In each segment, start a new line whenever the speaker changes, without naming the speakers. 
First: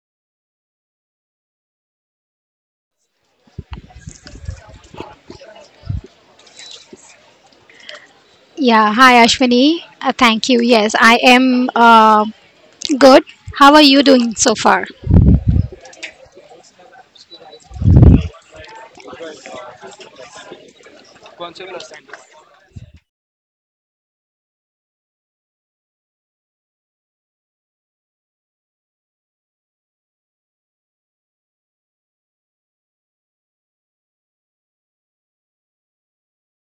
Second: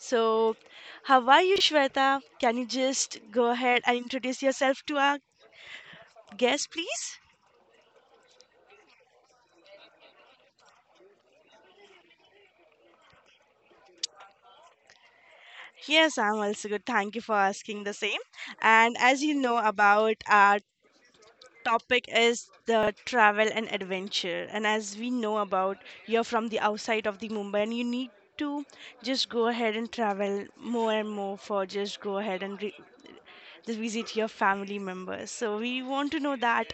So, how are you, Shweta? Can you just go ahead and introduce yourself to our guest, please?
Yeah, hi Ashwini. Thank you. Yes, I am good. How are you doing so far?
Yes, I'm also good. Thank you for asking the same. And as you know about our topic is the travel and adventure. And as we know about, you're from the outside of the Mumbai and you need to just go ahead and travel more and more for just go ahead and just visit your family members. So we want to know that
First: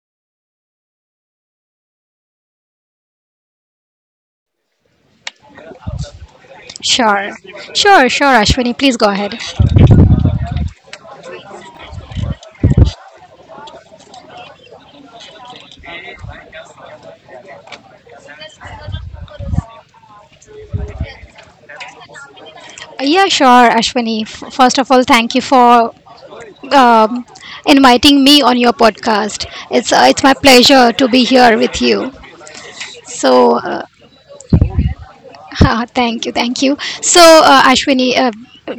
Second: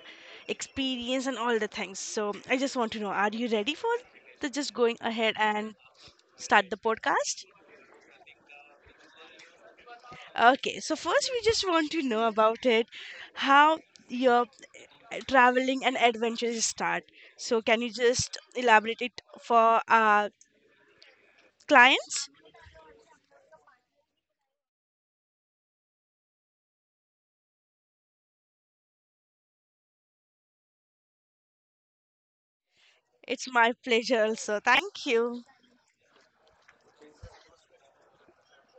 experience and all the things. So I just want to know, are you ready for the just going ahead and start the
Sure.
podcast?
Sure, sure, Ashwini. Please go ahead.
Okay, so first we just want to know about it, how your traveling and adventures start. So, can you just elaborate it for our clients?
Yeah, sure, Ashwini. First of all, thank you for um, inviting me on your podcast. It's my pleasure to be here with you. So,
It's my
uh,
pleasure, also. Thank you.
Thank you, thank you. So, Ashwini,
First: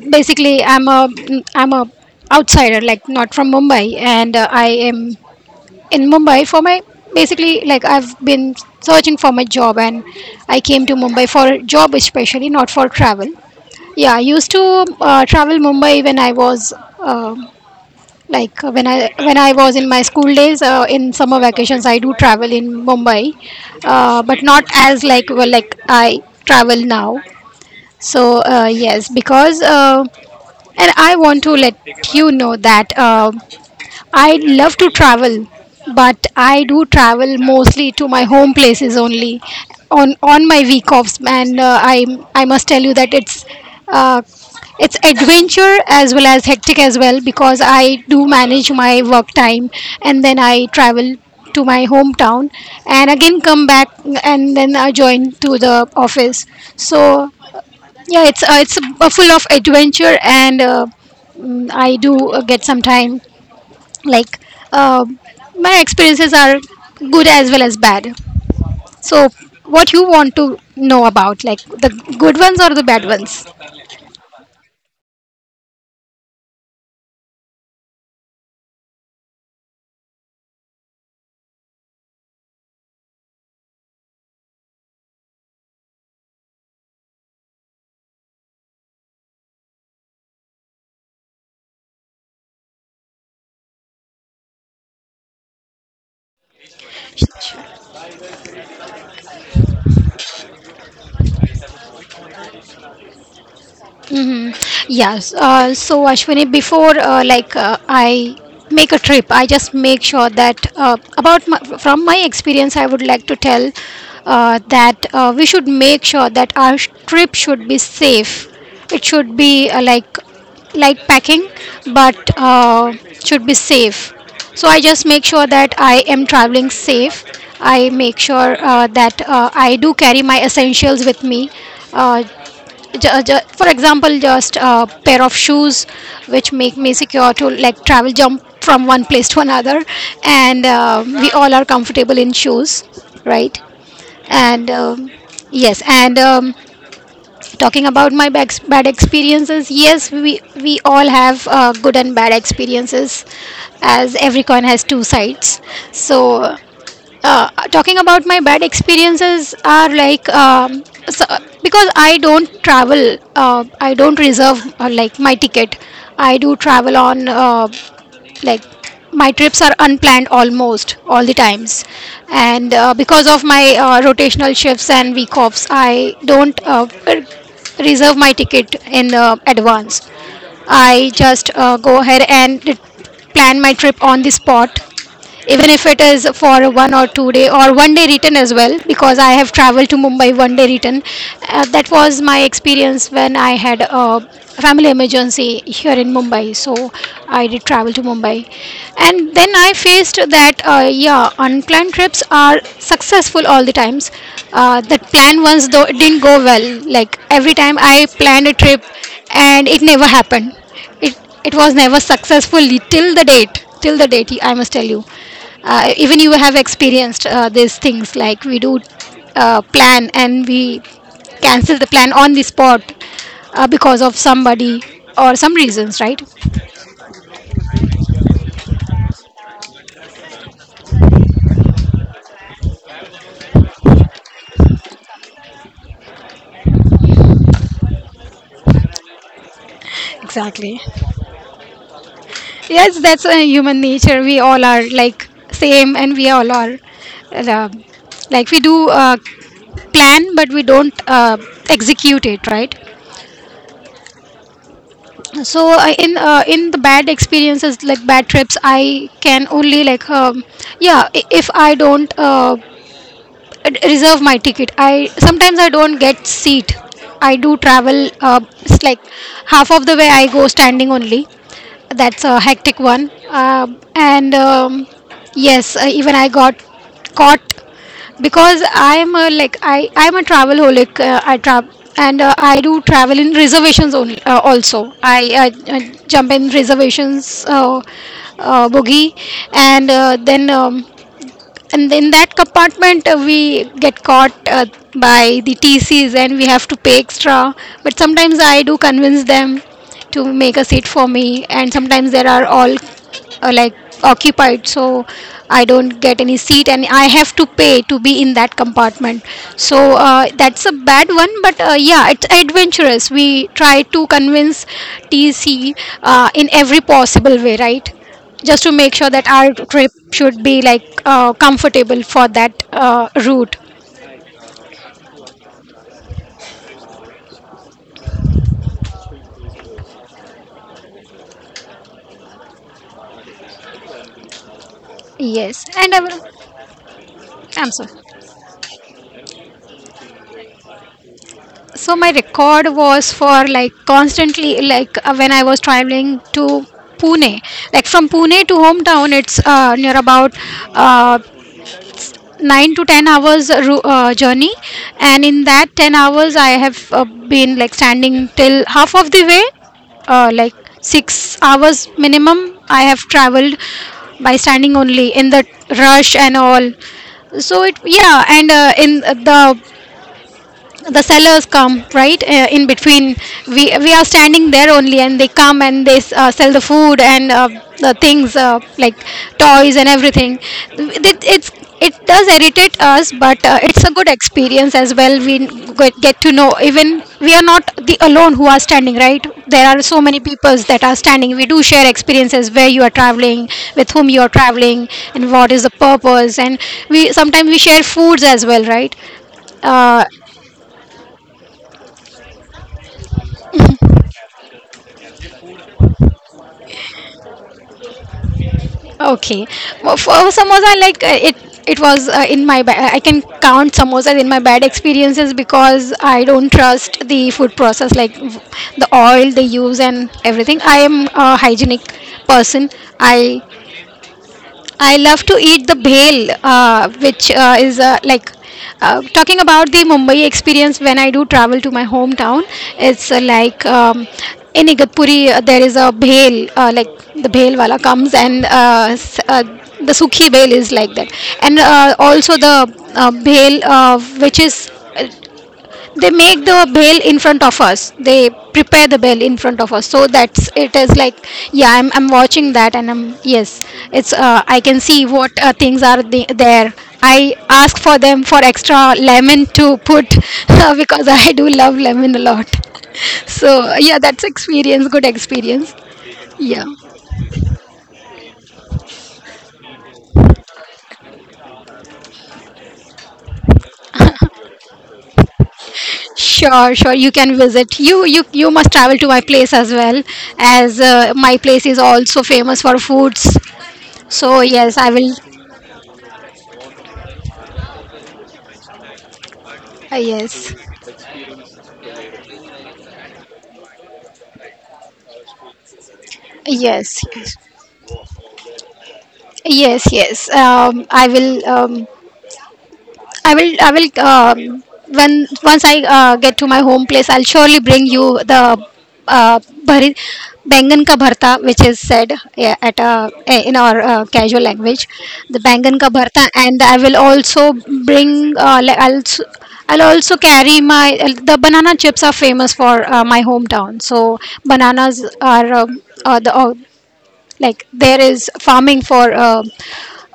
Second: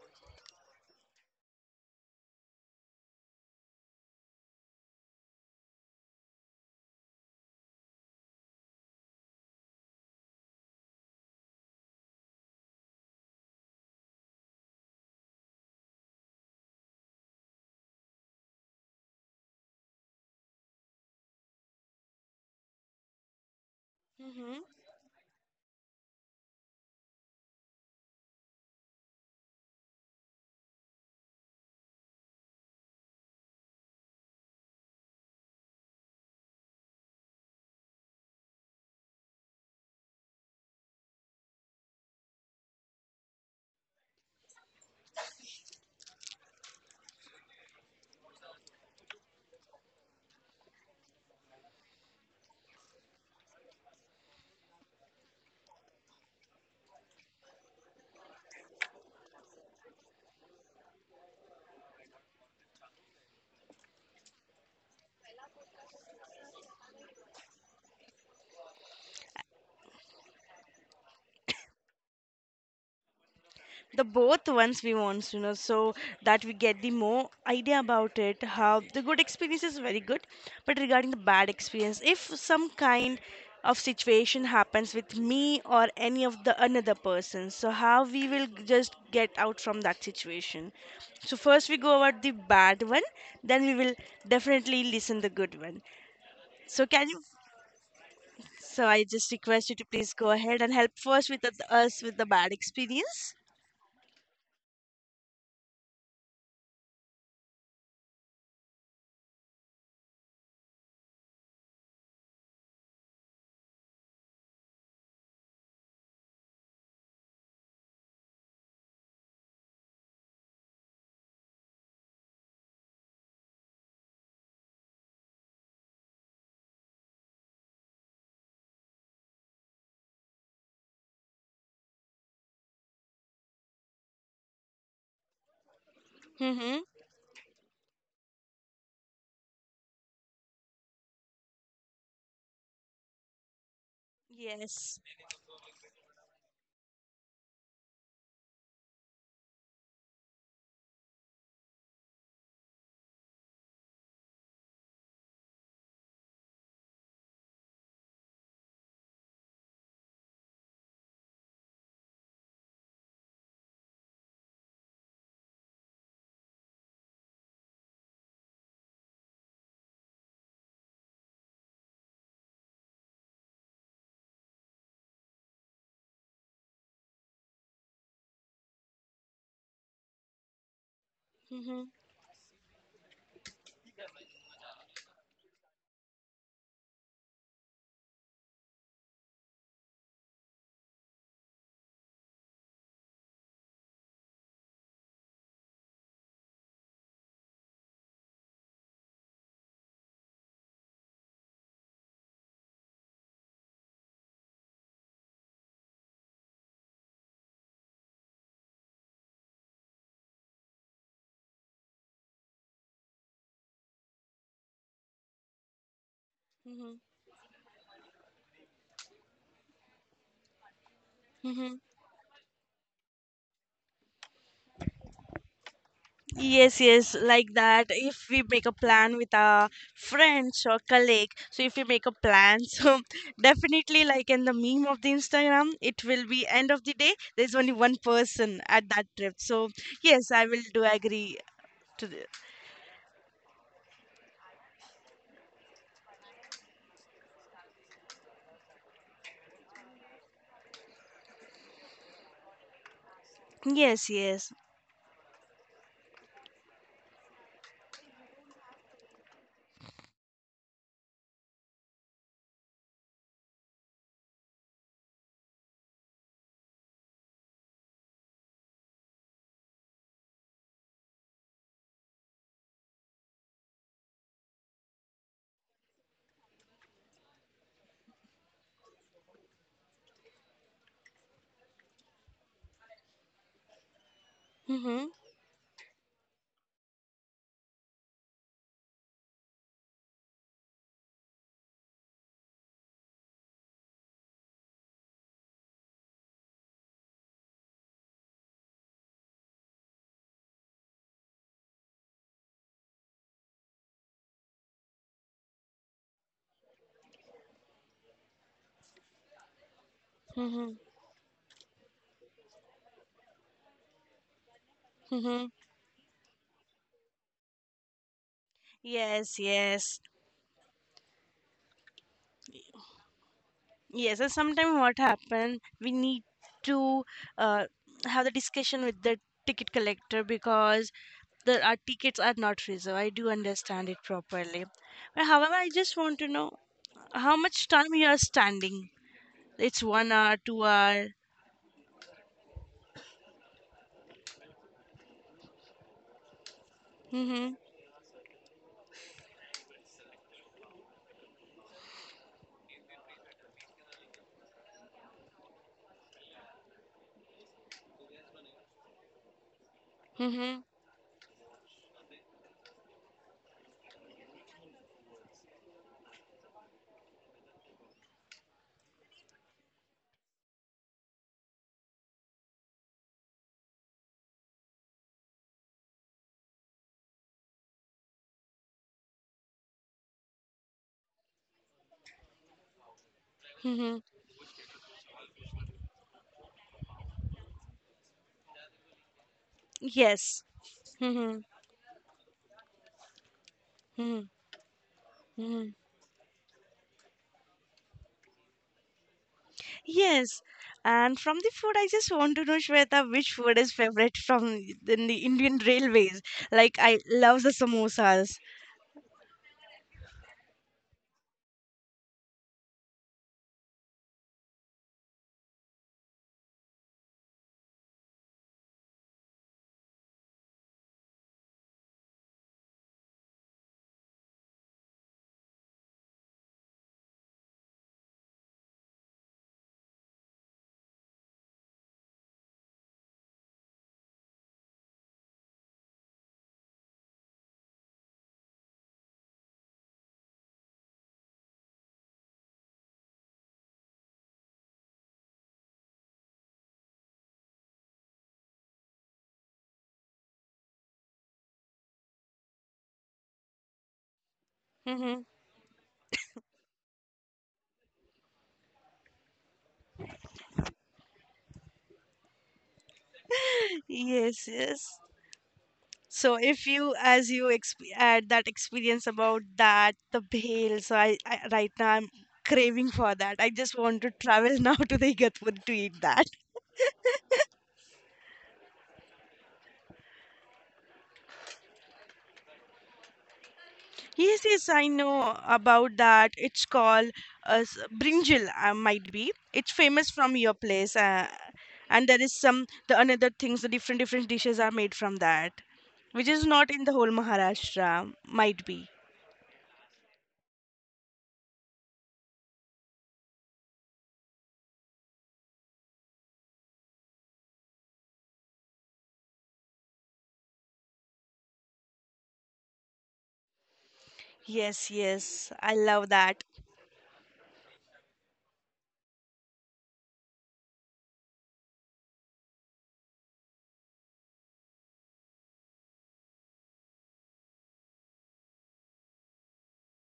basically, I'm a outsider, like not from Mumbai, and I am in Mumbai for my basically like I've been searching for my job, and I came to Mumbai for job especially not for travel. Yeah, I used to travel Mumbai when I was uh, like when I was in my school days in summer vacations I do travel in Mumbai, but
Mhm.
not as like well like I travel now. So yes, because and I want to let you know that. I'd love to travel, but I do travel mostly to my home places only on my week offs. And I must tell you that uh, it's adventure as well as hectic as well, because I do manage my work time, and then I travel to my hometown and again come back and then I join to the office. So yeah, it's full of adventure and. I do get some time, like uh, my experiences are good as well as bad. So what you want to know about, like the good ones or the bad ones?
The both ones we want you know so that we get the more idea about it, how the good experience is very good, but regarding the bad experience, if some kind of situation happens with me or any of the another person, so how we will just get out from that situation. So first we go about the bad one, then we will definitely listen the good one. So can you, so I just request you to please go ahead and help first with us with the bad experience.
Yes. So Ashwini, before like I make a trip, I just make sure that about my, from my experience, I would like to tell that we should make sure that our trip should be safe. It should be like light packing, but should be safe. So I just make sure that I am traveling safe. I make sure that I do carry my essentials with me. Uh, for example, just a pair of shoes which make
Mm-hmm.
me secure to like travel jump from one place to another, and we all are comfortable in shoes, right? And
Yes.
yes, and talking about my bad experiences, yes, we all have good and bad experiences, as every coin has two sides. So talking about my bad experiences are like, so, because I don't travel, I don't reserve like my ticket. I do travel on, like my trips are unplanned almost all the times, and because of my rotational shifts and week offs, I don't reserve my ticket in advance. I just
Mm-hmm.
go ahead and plan my trip on the spot, even if it is for a one or two day or one day return as well, because I have traveled to Mumbai one day return. That was my experience when I had a family emergency here in Mumbai, so I did travel to Mumbai, and then I faced that, yeah, unplanned trips are successful all the times. That plan once though, it didn't go well. Like every time I planned a trip and it never happened, it it was never successful till the date, till the date, I must tell you. Even you have
Mm-hmm.
experienced these things, like we do plan and we cancel
Mm-hmm.
the plan on the spot, because of somebody or some reasons, right?
Yes, yes, like that. If we make a plan with our friends or colleague, so if we make a plan, so definitely like in the meme of the Instagram, it will be end of the day, there's only one person at that trip. So yes, I will
Exactly.
do agree to the.
Yes, that's a human nature. We all are like same, and we all are uh, like we do plan but we don't execute it, right?
Yes, yes.
So in the bad experiences, like bad trips, I can only like, yeah, if I don't reserve my ticket, I sometimes I don't get seat. I do travel, it's like half of the way I go standing only. That's a hectic one. And yes, even I got caught because I am a like I am a travel holic. I travel, and I do travel in reservations only. Also,
Mm-hmm.
I jump in reservations, boogie, and then and in that compartment we get caught by the TCs, and we have to pay extra. But sometimes I do convince them to make a seat for me, and sometimes there are all like occupied, so I don't get any seat and I have to pay to be in that compartment. So that's a
Mm-hmm.
bad one, but yeah, it's adventurous. We try to convince
Mm-hmm.
TC in every possible way, right? Just to make sure that
Yes,
our trip
yes.
should be like, comfortable for that route.
Yes, and sometimes what happened, we need to uh, have the discussion with the ticket collector because the our tickets are not reserved. I do understand it properly. But however,
Yes,
I
and
just
I
want
will,
to know how much
I'm sorry.
time you are standing. It's 1 hour, 2 hour.
So my record was for like constantly, like when I was traveling to Pune,
Mm-hmm.
like from Pune to hometown, it's near about uh, 9 to 10 hours journey, and in that 10 hours, I have been like standing till half of the way, like
Mm-hmm.
6 hours minimum. I have traveled by standing only in the rush and all. So it, yeah, and in the sellers come, right? In between we are standing there only, and they come and they sell the food and the things, like toys and everything. It, it's it does irritate us, but it's a
Mm-hmm.
good experience as well. We get to know even we are not the alone who are standing, right? There are so many
Yes.
peoples that are standing.
Mm-hmm.
We do share experiences, where you are traveling, with whom you are traveling and what is
Mm-hmm.
the purpose. And we sometimes we share foods as well, right? uh,
Yes, and from the food, I just want to know, Shweta, which food is favorite from in the Indian railways? Like, I love the samosas.
Okay. Well, for samosa, like it was in my. I can count samosas in my bad experiences because I don't trust the food process, like the oil they use and everything. I am a hygienic person. I I love to eat the bhel, which is like, talking about the Mumbai experience when I do travel to my hometown. It's like in Igatpuri, there is a bhel, like the bhel wala comes and the sukhi bhel is like that, and also the bhel, which is, they make the bell in front of us, they prepare the bell in front of us, so that's, it is like, yeah I'm watching that, and I'm, yes it's, I can see
Hmm.
what things are there. I ask for them for extra lemon to put because I do love lemon a lot. So yeah, that's
Yes,
experience,
yes.
good experience.
So, if
Yeah,
you, as you exp had that experience about that, the bhel, so I right now I'm craving for that. I just want to travel now to the Igatpur to eat that.
sure, sure, you can visit. You, you must travel to my place as well, as my place is also famous for foods. So
Yes, yes,
yes,
I
I will.
know about that. It's called brinjal, might be. It's
Uh,
famous from
yes
your place, and there is some the another things. The different different dishes are made from that, which is not in the
yes
whole Maharashtra, might be.
yes. yes I will, I will, when once I get to my home place, I'll surely bring you the uh, bhari, bangan ka bharta, which is said, yeah, at, in our casual language,
Yes,
the
yes,
bangan
I
ka
love
bharta.
that.
And I will also bring, like I'll also carry my the banana chips are famous for my hometown. So bananas are, the, like, there is farming for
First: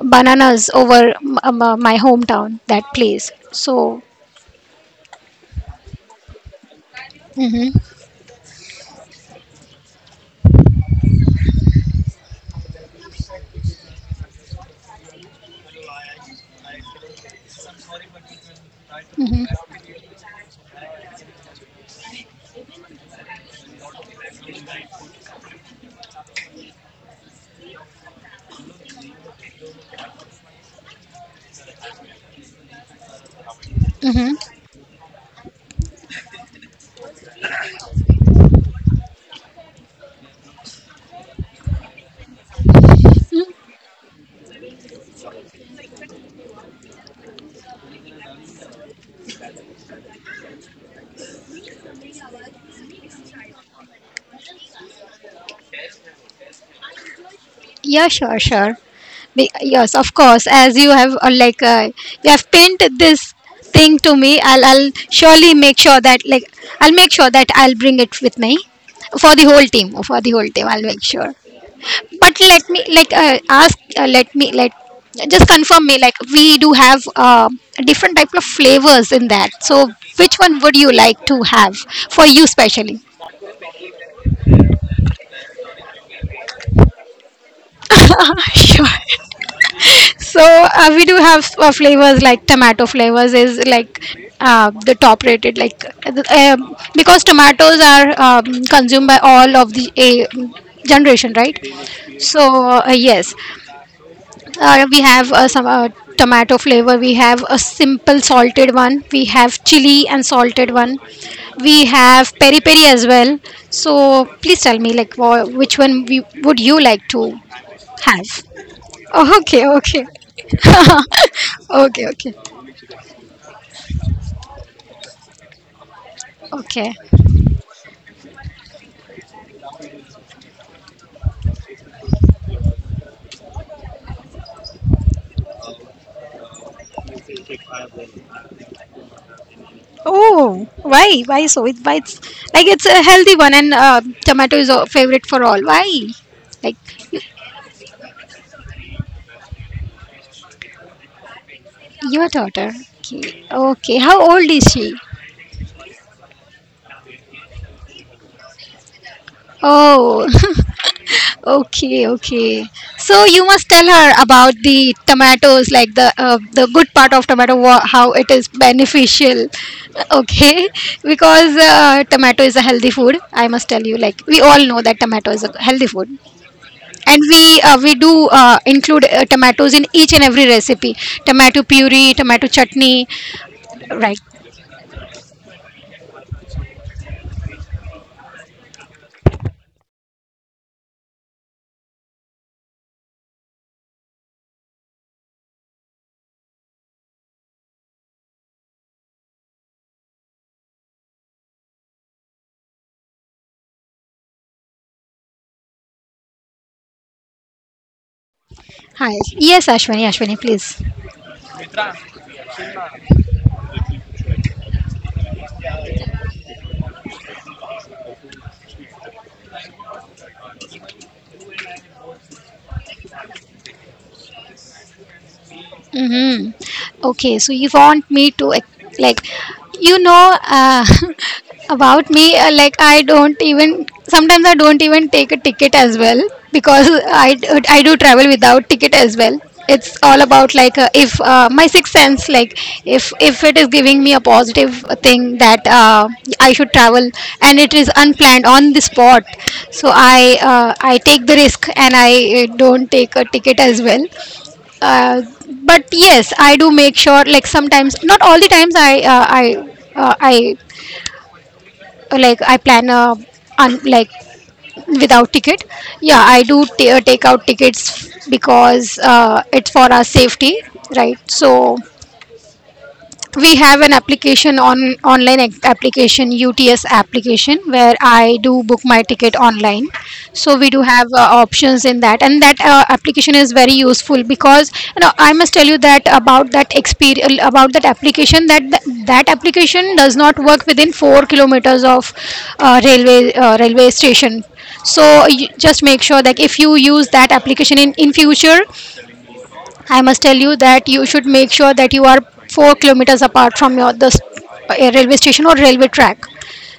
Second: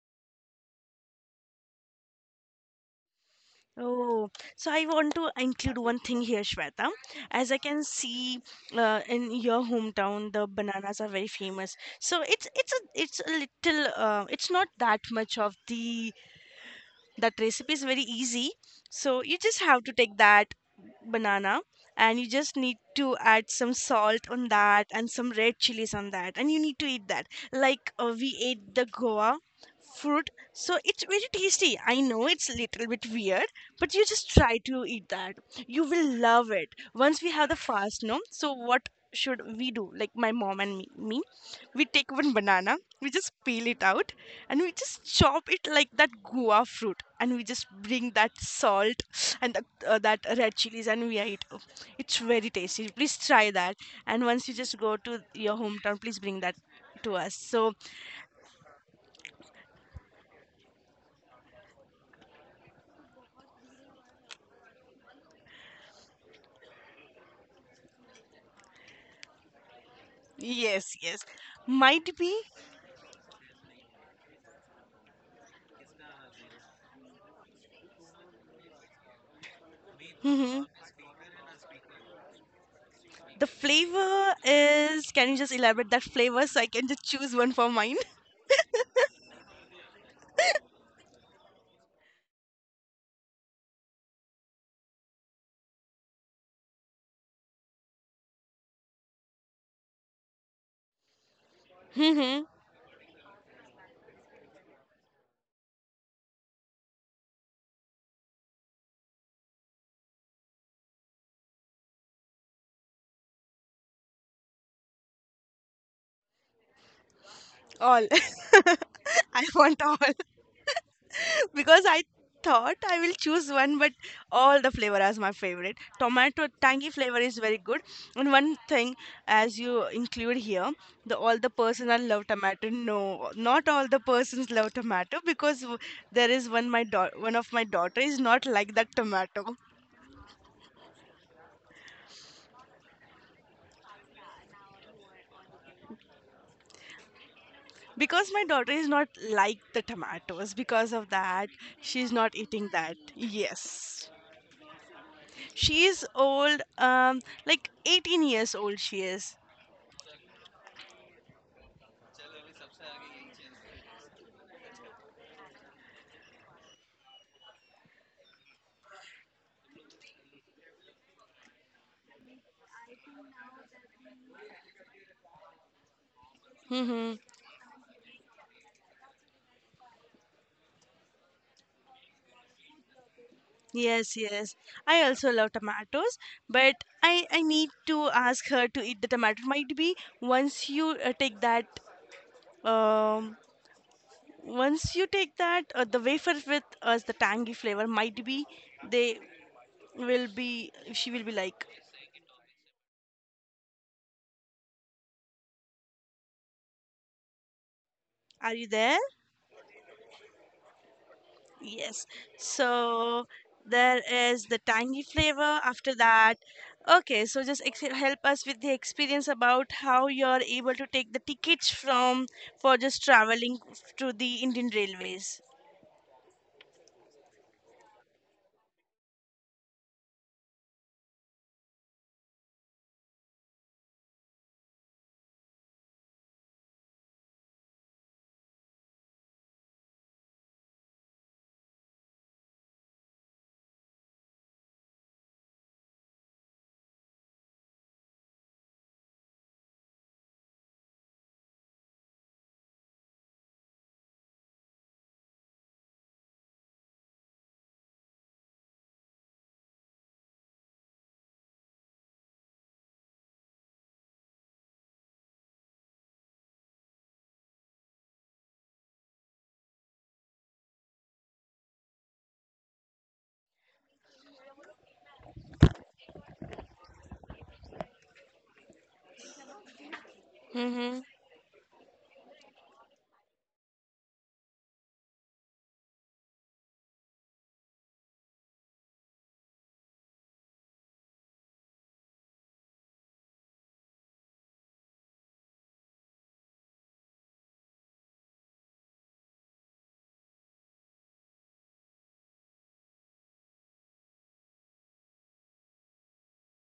bananas over my hometown, that place. So,
Oh, so I want to include one thing here, Shweta. As I
hmm.
can see, in your hometown, the bananas are very famous. So it's a little it's not that much of the, that recipe is very easy, so you just have to take that banana and you just need to add some salt on that and some red chilies on that, and you need to eat that like we ate the goa fruit. So it's very tasty, I know it's a little bit weird, but you just
Hmm.
try to eat that. You will love it. Once we have the fast, no, so what should we do? Like my mom and me, we take one banana, we just peel it out, and we just chop it like that guava fruit, and we just bring that salt and that red chilies and we eat. Oh, it's very tasty, please try that. And once you just go to your hometown, please bring that to us. So
Yeah, sure, sure. Yes, of course. As you have, like you have pinned this thing to me, I'll surely make sure that, like, I'll make sure that I'll bring it with me for the whole team. For the whole team, I'll
yes,
make
yes,
sure.
might
But
be.
let me, like, ask, let me like just confirm me, like, we do have different type of flavors in that. So which one
Hmm.
would you like to have for you specially?
The flavor is, can you just elaborate that flavor so I can just choose one for mine?
Ah, sure. So we do have flavors like tomato flavors, is like the top rated, like because tomatoes are consumed by all of the generation, right? So, yes. We have some tomato flavor. We have a simple salted one. We have chili and salted one. We have peri peri as well. So please tell me, like, which one we, would you like to
All.
have?
I
Okay,
want all.
okay.
Because I
Okay, okay,
thought I will choose one, but all the flavor as my favorite. Tomato tangy
okay.
flavor is very good. And one thing, as you include here, the all the personal love tomato. No, not all the persons love tomato because there is one one of my daughter is not like that tomato.
Oh, why? Why so? It, why it's like it's a healthy one, and tomato is a favorite for all. Why? Like
Because my daughter is not like the tomatoes. Because of that, she's
your
not eating
daughter.
that.
Okay. Okay.
Yes.
How old is she?
She is old, like 18 years old, she is.
Oh, okay, okay. So you must tell her about the tomatoes, like the good part of tomato, how it is beneficial. Okay, because tomato is a healthy food. I must tell you, like we all know that tomato is a healthy food,
Hmm.
and we do include tomatoes in each and every recipe: tomato puree, tomato chutney,
Yes,
right?
yes. I also love tomatoes, but I need to ask her to eat the tomato. Might be once you take that, um, once you take that, the wafer with the tangy flavor, might be they will be, she will be like, are you there?
Hi. Yes, Ashwini, Ashwini, please.
Yes. So there is the tangy flavor after that. Okay, so just help us with the experience about how you're able to take the tickets from for just traveling to the Indian Railways.
Mm-hmm. Okay, so you want me to like, you know, uh, about me, like I don't even sometimes I don't even take a ticket as well because I do travel without ticket as well. It's all about like if my sixth sense, like if it is giving me a positive thing that I should travel and it is unplanned on the spot, so I take the risk and I don't take a ticket as well. uh, but yes, I do make sure, like sometimes not all the times I like I plan like without ticket. Yeah, I do take out tickets because it's for our safety, right? So we have an application on online application, UTS application, where I do book my ticket online. So we do
Mm-hmm.
have options in that, and that application is very useful, because you know I must tell you that about that experience about that application that that application does not work within 4 kilometers of railway station. So you just make sure that if you use that application in future, I must tell you that you should make sure that you are 4 kilometers apart from your the railway station or railway track.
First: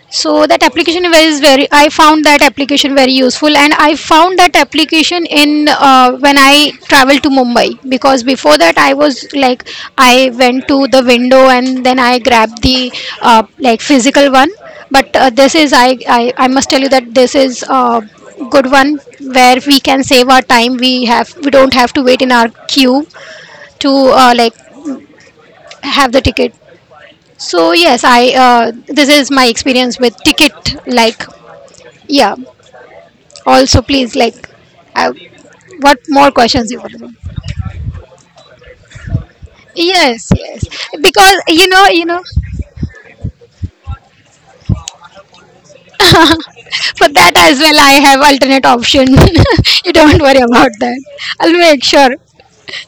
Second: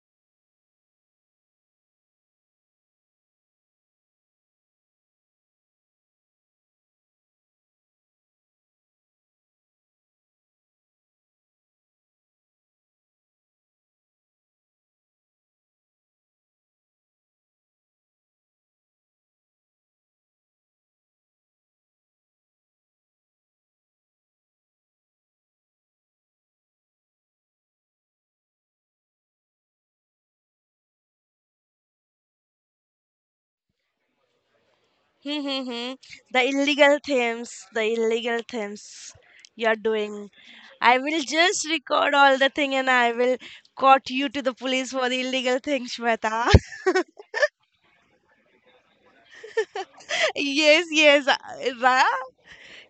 So that application is very. I found that application very useful, and I found that application in when I traveled to Mumbai, because before that I was like I went to the window and then I grabbed the like physical one. But this is, I must tell you that this is a good one where we can save our time, we don't have to wait in our queue to like have the ticket. So yes, I, this is my experience with ticket. Like yeah, also please, like, I,
Mm-hmm.
what more questions you want to know?
The illegal themes you're
Yes,
doing.
yes,
I will
because
just record all the thing and I will caught you to the police for the illegal thing, Shweta.
for that as well I have alternate option. You don't worry about
Yes,
that.
yes,
I'll make
Ra.
sure.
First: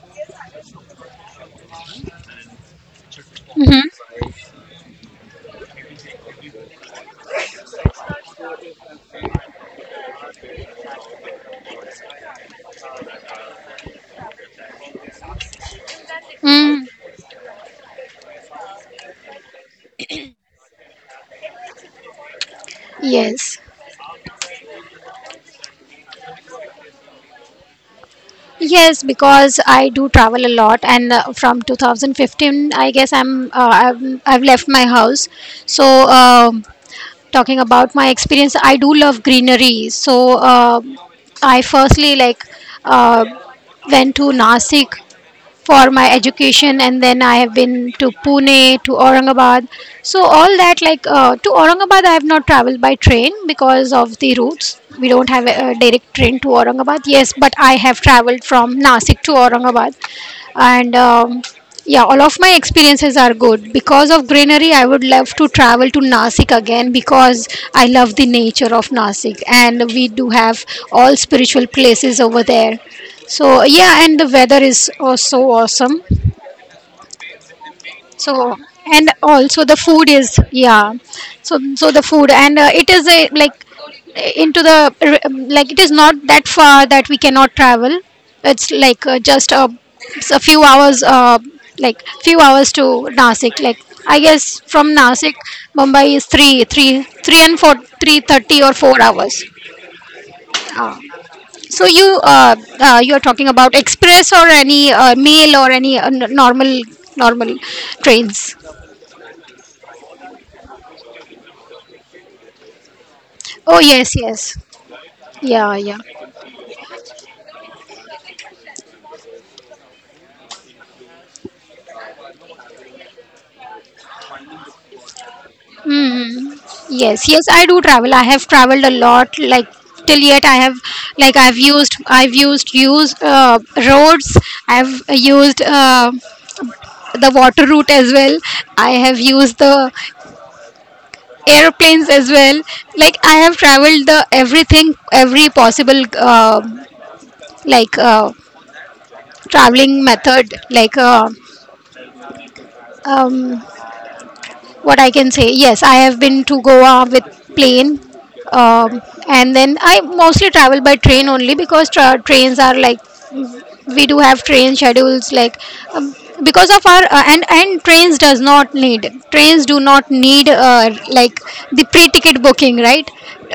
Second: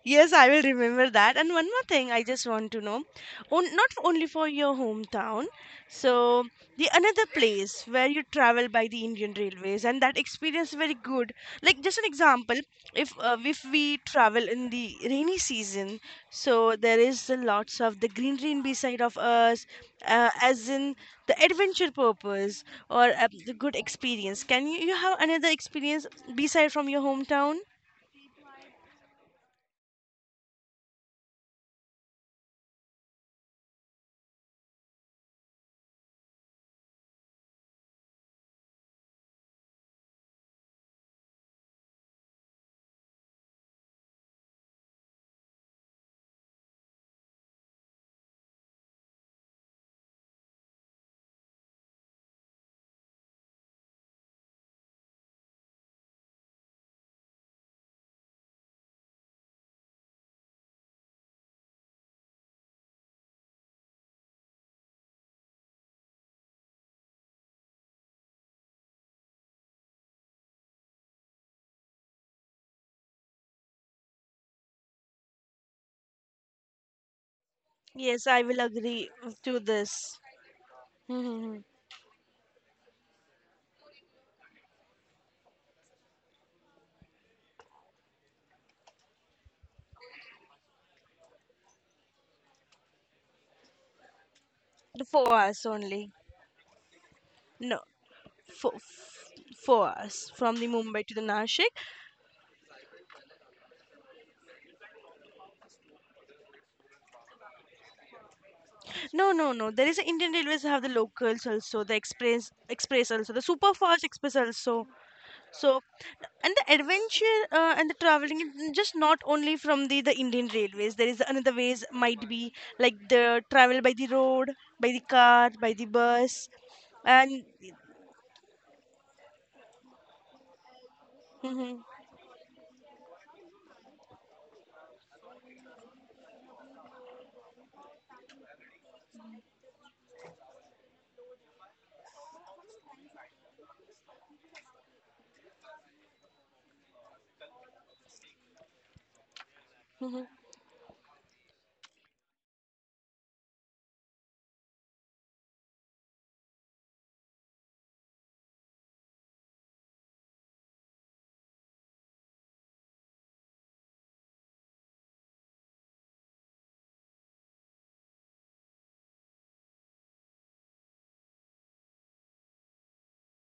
Yes, I will remember that. And one more thing I just want to know. On,
Hmm.
not only for your hometown, so the another place where you travel by the Indian Railways and that experience very good. Like just an example, if we travel in the rainy season, so
Mm,
there is a lots of the greenery in beside of us, as in the adventure purpose or the
yes.
good experience. Can you, you have another experience beside from your hometown?
Yes, because I do travel a lot, and from 2015, I guess, I've left my house. So um talking about my experience, I do love greenery. So I firstly like uh, went to Nasik for my education, and then I have been to Pune, to Aurangabad. So all that, like to Aurangabad I have not traveled by train because of the routes. We don't have a direct train to Aurangabad, yes, but I have traveled from Nasik to Aurangabad. And yeah, all of my experiences are good because of greenery. I would love to travel to Nasik again because I love the nature of Nasik, and we do have all spiritual places over there. So yeah, and the weather is so awesome.
Yes, I
So
will agree
and
to
also the food
this.
is yeah.
Mm-hmm.
So so the food and it is a, like, into the, like, it is not that far that we cannot travel. It's like just a, it's a few hours, like few hours to Nasik. Like I guess from
Four
Nasik,
hours only.
Mumbai is three and four
No,
three thirty or
four,
4 hours.
4 hours from the
Uh,
Mumbai to the Nashik.
So you you're talking about express or any mail or any normal trains.
No, no, no. There is a Indian Railways have the locals also, the express, express also, the super
Oh
fast
yes,
express
yes.
also.
Yeah,
So,
yeah.
and the adventure and the traveling is just not only from the Indian Railways. There is another ways, might be like the travel by the road, by the car, by the bus,
Yes,
and.
yes, I do travel. I have traveled a lot, like till yet I have, like,
Hmm.
I've used use roads. I've used the water route as well. I have used the airplanes as well. Like I have traveled the everything, every possible like uh, traveling method, like um, what I can say. Yes, I have been to Goa with plane. um, and then I mostly travel by train only because trains are like we do have train schedules, like um, because of our and trains do not need like the pre-ticket booking, right?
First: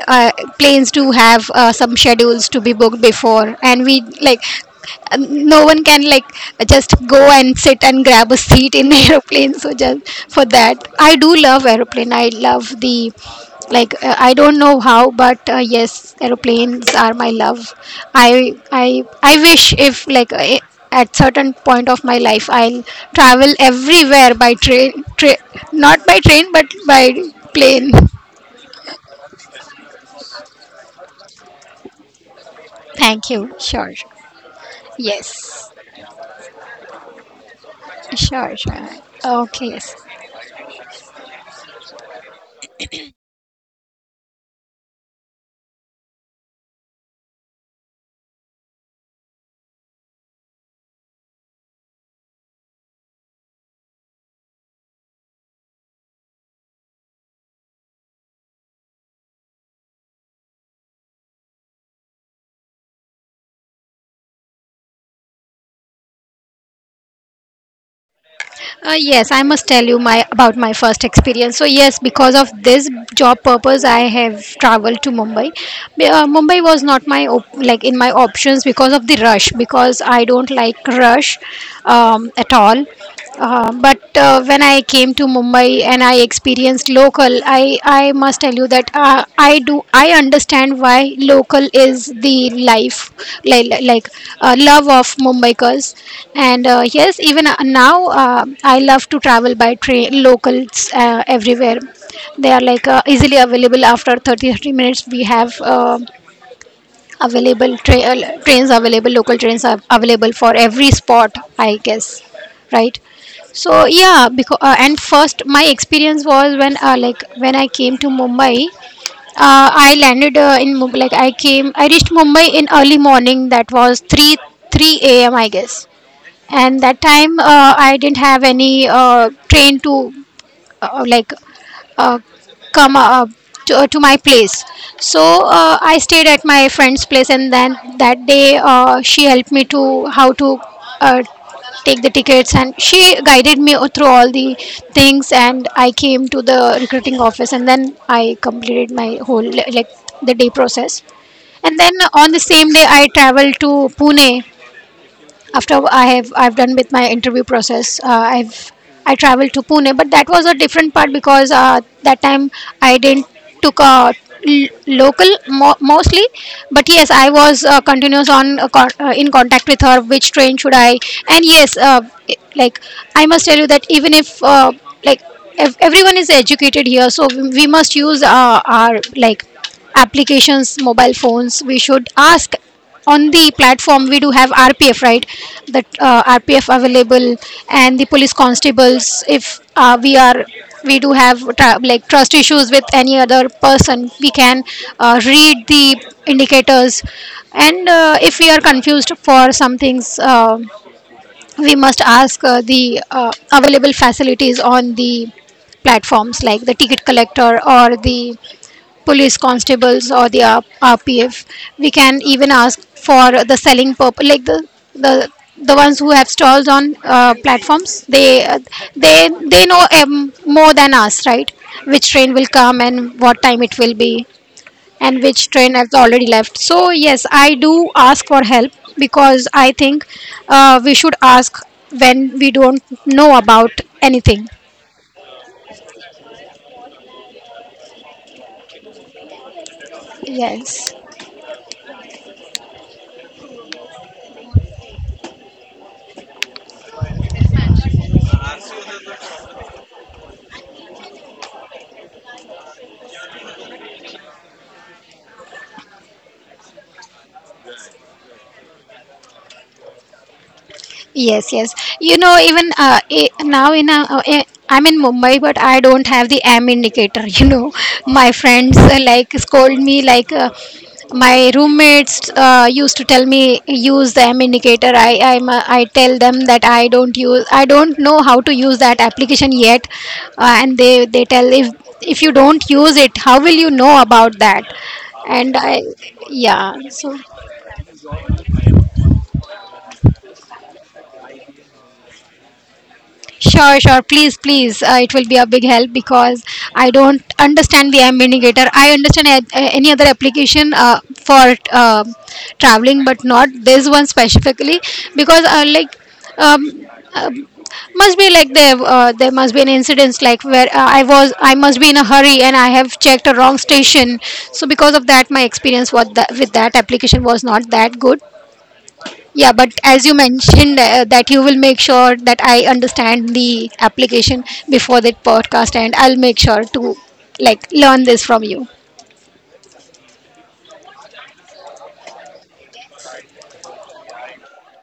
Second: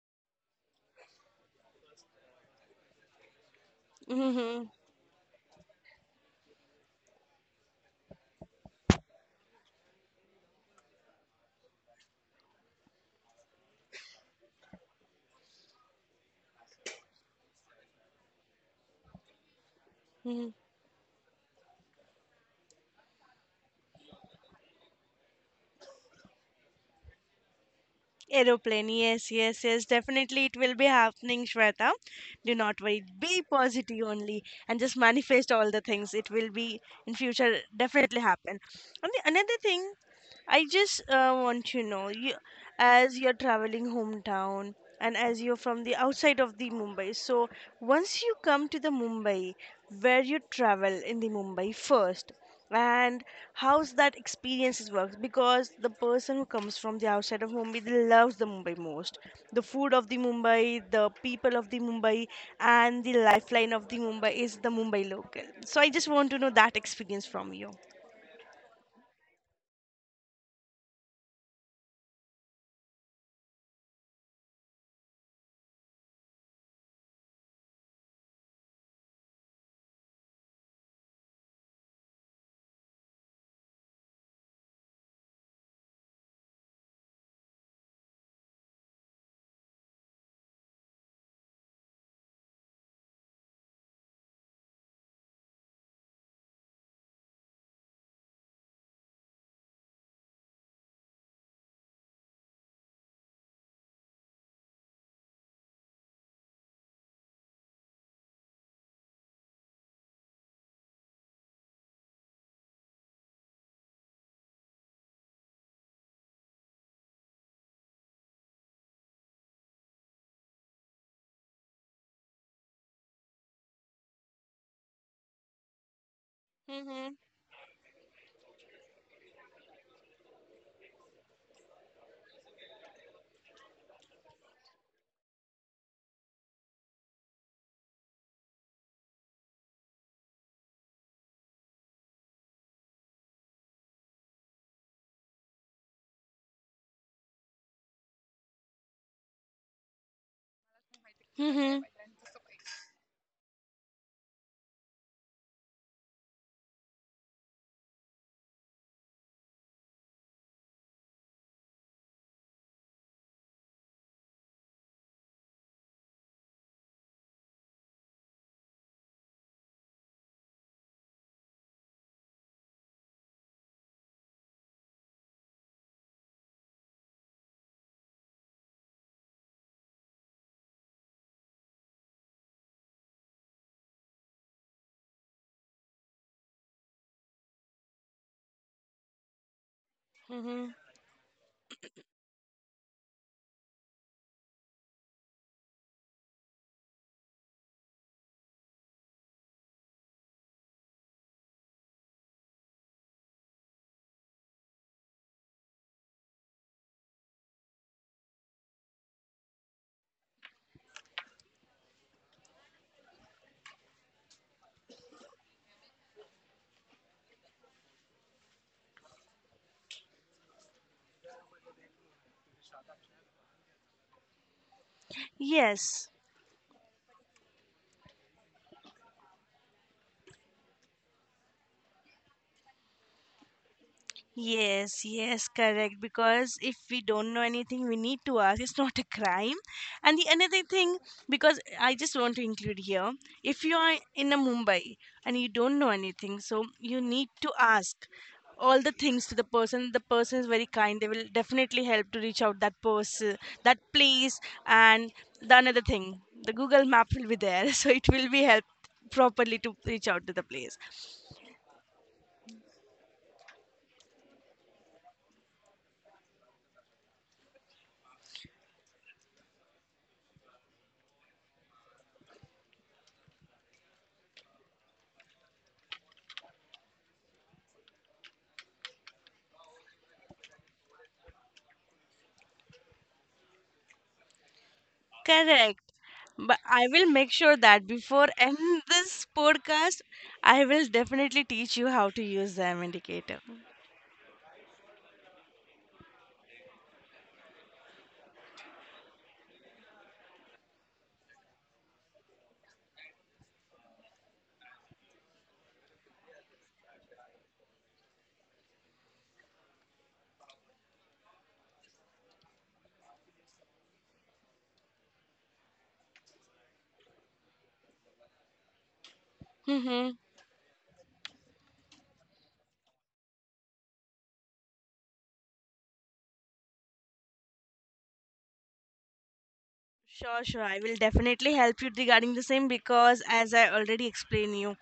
uh, Planes do have some schedules to be booked before, and we like
Hmm.
No one can, like, just go and sit and grab a seat in aeroplane. So just for that I do love aeroplane. I love the, like I don't know how, but yes, aeroplanes are my love. I wish if, like,
Hmm.
at certain point of my life I'll travel everywhere by train, not by train but by plane.
Aeroplane, yes, yes, yes, definitely it will be happening, Shweta. Do not worry.
Thank
Be
you, sure.
positive only and just manifest
Yes,
all the things. It will be in future definitely
sure,
happen.
sure.
And the another
Okay, yes.
thing I just want to know you, as you're traveling hometown and as you're from the outside of the Mumbai. So once you come to the Mumbai, where you travel in the Mumbai first, and how's that experiences works because the person who comes from the outside of Mumbai, they loves the Mumbai most. The food of the Mumbai, the people of the Mumbai, and the lifeline of the Mumbai is the Mumbai local. So I just want to know that experience from you.
Yes, I must tell you my about my first experience. So yes, because of this job purpose, I have traveled to Mumbai. Mumbai was not my like in my options because of the rush, because I don't like rush at all. But when I came to Mumbai and I experienced local, I must tell you that I understand why local is the life like love of Mumbaikers. And yes, even now I love to travel by train locals everywhere. They are, like easily available after 30 30 minutes. We have available tra- trains available local trains are available for every spot, I guess, right? So yeah, because and first my experience was when like when I came to Mumbai, I landed in Mumbai, like I came, I reached Mumbai in early morning. That was 3 3 a.m., I guess, and that
Hmm.
time I didn't have any train to uh, like uh, come to my place. So I stayed at my friend's place, and then that day she helped me to how to uh, take the tickets, and she guided me through all the things. And I came to the recruiting office and then I completed my whole, like, the day process, and
Hmm.
then on the same day I traveled to Pune, after I have I've done with my interview process. I've I traveled to Pune, but that was a different part, because that time I didn't took a local mostly. But yes, I was continuous on, in contact with her, which train should I. And yes, like, I must tell you that even if, like, everyone is educated here, so we must use our, like, applications, mobile phones, we should ask. On the platform we do have RPF, right? That RPF available and the police constables. If we are,
Hmm.
we do have trust issues with any other person, we can read the indicators. And if we are confused for some things, we must ask the available facilities on the platforms, like the ticket collector or the police constables or the RPF. We can even ask for the selling purpose, like the the ones who have stalls on platforms. They they know, more than us, right? Which train will come and what time it will be, and which train has
Yes,
already left. So yes, I do ask for help, because I think we should ask when we don't know about anything.
yes, yes, correct. Because if we don't know anything, we need to ask. It's not a crime. And the another
Yes.
thing, because I just want to include here, if you are in a Mumbai and you don't know anything, so you need to ask all the things to the person. The person is very kind. They will definitely help to reach out that person, that place, and the another thing, the Google Map will be there, so it will be help properly to reach out to the place.
Yes, yes. You know, even, now in a, I'm in Mumbai, but I don't have the AM indicator. You know, my friends like scold me, like. My roommates used to tell me, use the AM indicator. I'm, I tell them that I don't know how to use that application yet, and they tell if you don't use it, how will you know about that? And I,
Correct. But
yeah,
I will
so.
make sure that before end this podcast, I will definitely teach you how to use the M indicator.
Sure, sure. Please, please. It will be a big help, because I don't understand the AM indicator. I understand any other application for traveling, but not this one specifically, because like, um, uh, must be like there, there must be an incident like where, I was, I must be in a hurry and I have checked a wrong station. So because of that, my experience with that application was not that good. Yeah, but as
Mm-hmm.
you mentioned, that you will make sure that I understand the application before that podcast, and I'll make sure to, like, learn this from you.
Sure, sure. I will definitely help you regarding the same because, as I already explained you,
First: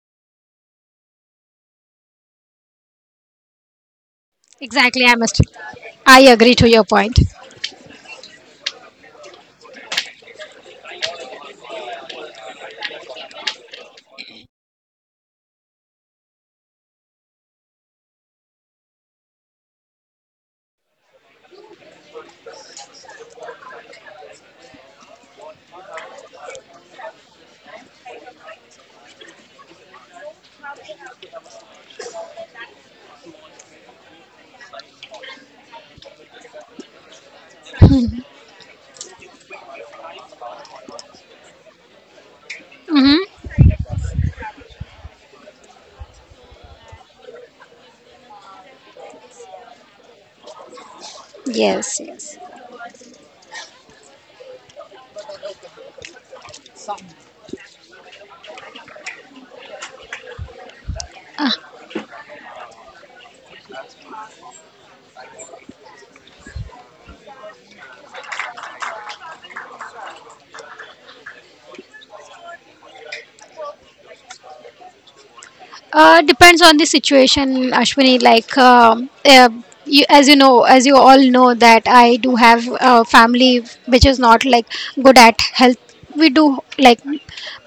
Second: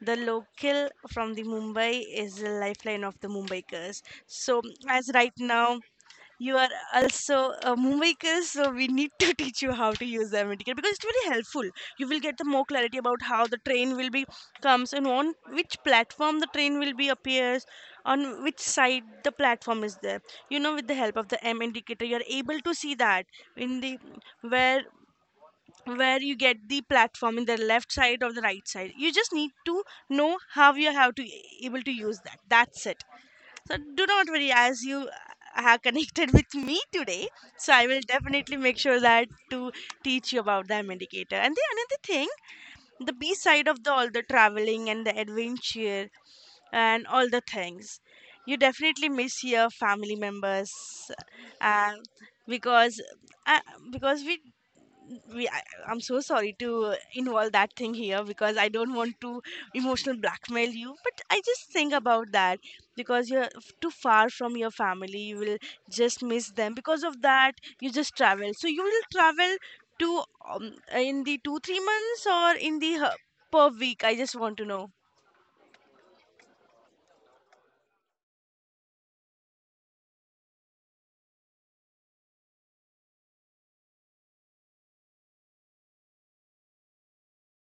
the local from the Mumbai is the lifeline of the Mumbaikers. So,
Exactly,
as
I
right
must.
now,
I
you
agree
are
to your point.
also a movemaker, so we need to teach you how to use the MTK because it's very helpful. You will get the more clarity about how the train will be comes and on which platform the train will be appears, on which side the platform is there. You know, with the help of the M indicator, you are able to see that in the where where you get the platform in the left side or the right side. You just need to know how you have to able to use that. That's it. So do not worry, as you are connected with me today, so I will definitely make sure that to teach you about the Medicator. And the another thing, the B
Hmm.
side of the all the traveling and the adventure and all the things, you definitely miss your family members, uh,
Yes, yes.
because uh, because we I, I'm so sorry to involve that thing here because I don't want to emotional blackmail you, but I just think about that because you're too far from your family, you will just miss them. Because of that, you just travel, so you will travel to, in the 2 3 months or in the per week, I just want to know.
Depends on the situation, Ashwini. Like, you, as you know, as you all know, that I do have a family which is not like good at health. We do like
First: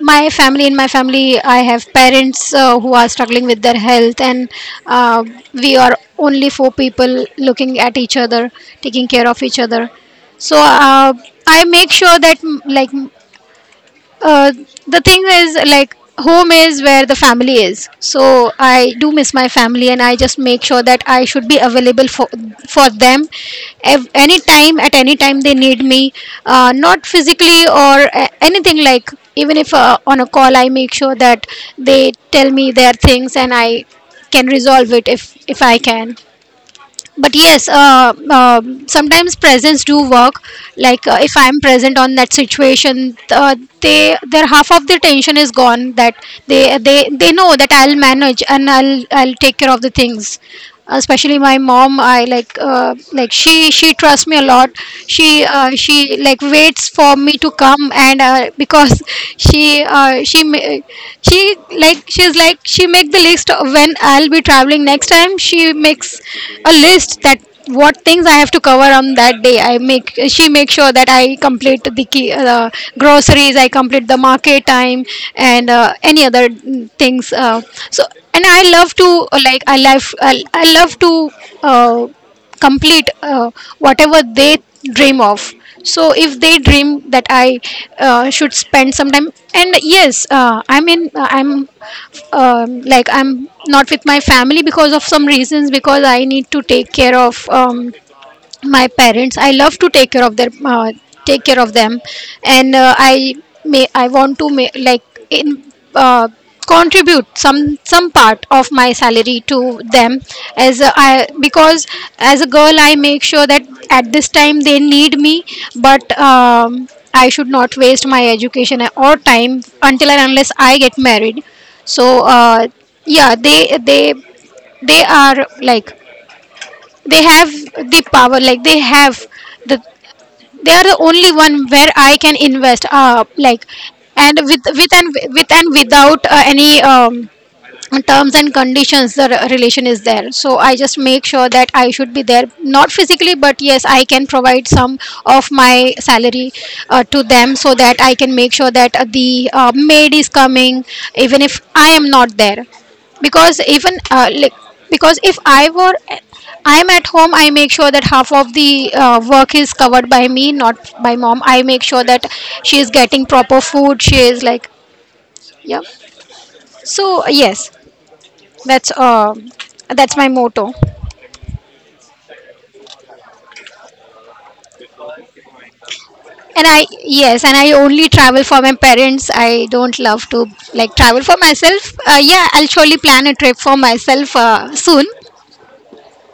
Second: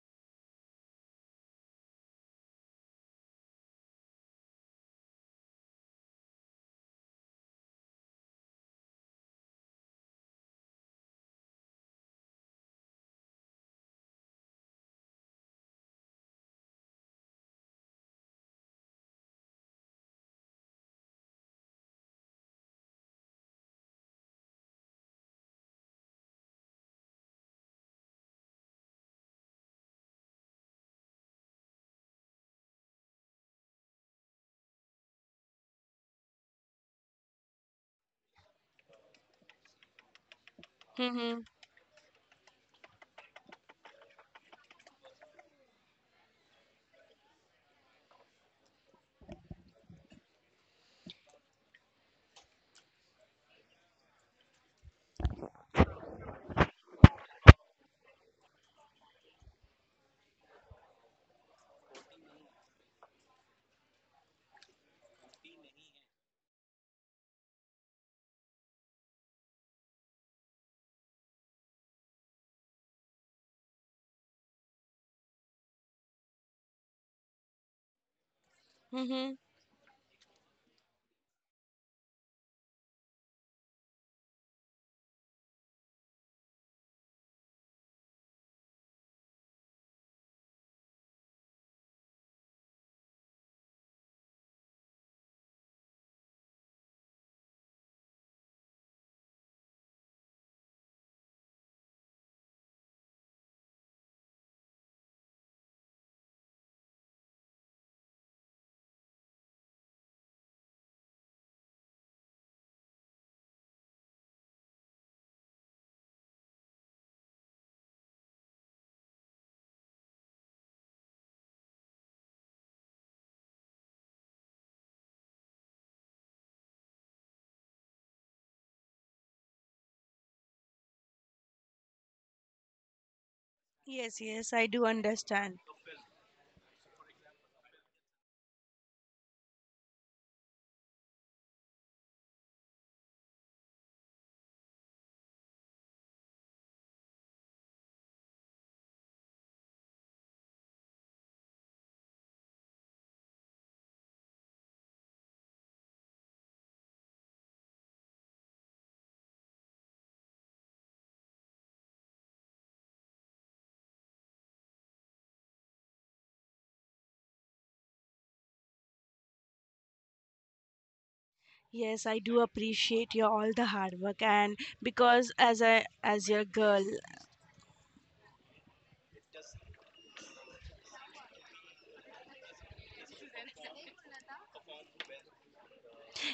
my family. In my family, I have parents who are struggling with their health, and uh, we are only four people looking at each other, taking care of each other. So I make sure that uh, the thing is, like, home is where the family is. So I do miss my family, and I just make sure that I should be available for them, any time at any time they need me. Not physically or anything like. Even if on a call, I make sure that they tell me their things, and I can resolve it if I can, but yes, sometimes presence do work like. If
Mhm.
I'm present on that situation, they, their half of their tension is gone, that they know that I'll manage and I'll take care of the things, especially my mom. I like uh, like she trusts me a lot. She like waits for me to come, and because she uh, she ma- she like, she's like, she make the list of when I'll be traveling next time. She makes a list that what things I have to cover on that day. I make She makes sure that I complete the key, groceries, I complete the market time, and any other things. So and I love to,
Mhm.
I love to uh, complete whatever they dream of. So if they dream that I should spend some time, and yes, I mean, I'm like, I'm not with my family because of some reasons, because I need to take care of, my parents, I love to take care of their, take care of them. And I may I want to make like, in uh, contribute some part of my salary to them as a, I because as a girl I make sure that at this time they need me. But I should not waste my education or time until and unless I get married. So yeah, they are like, they have the power. Like, they have the, they are the only one where I can invest, like.
Yes,
And
yes, I do understand.
without any terms and conditions, the relation is there. So I just make sure that I should be there, not physically, but yes, I can provide some of my salary to them, so that I can make sure that the maid is coming even if I am not there. Because even like because if I am at home, I make sure that half of the work is covered by me, not by mom. I make sure that she is getting proper food, she is like, yeah. So yes, that's that's my motto.
Yes, I do appreciate your all the hard work and because as a, as your
And
girl.
I yes and I only travel for my parents. I don't love to like travel for myself. Yeah, I'll surely plan a trip for myself soon.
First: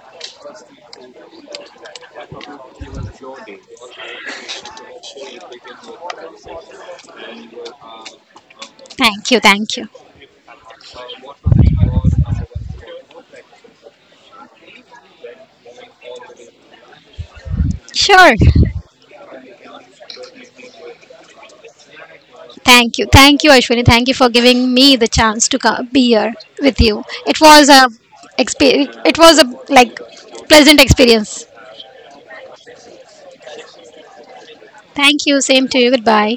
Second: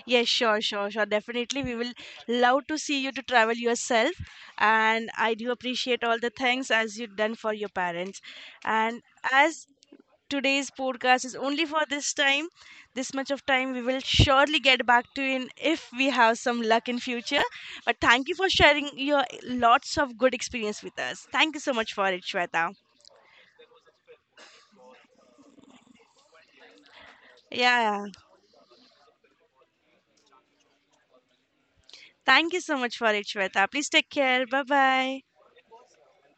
Yes, sure, sure, sure. Definitely, we will love to see you to travel yourself, and I do appreciate all the things as you've done for your parents. And
Thank you,
as
thank you.
today's podcast is only for this time, this much of time, we will surely get back to in if we have some luck in future. But thank you
Sure.
for sharing your lots of good experience with us. Thank you so much for it, Shweta.
Thank you, Ashwini, thank you for giving me the chance to be here with you. it was a
Yeah,
exp- it was a like pleasant experience.
thank you so much for it, Shweta. Please take care. Bye bye.
Thank you, same to you, goodbye.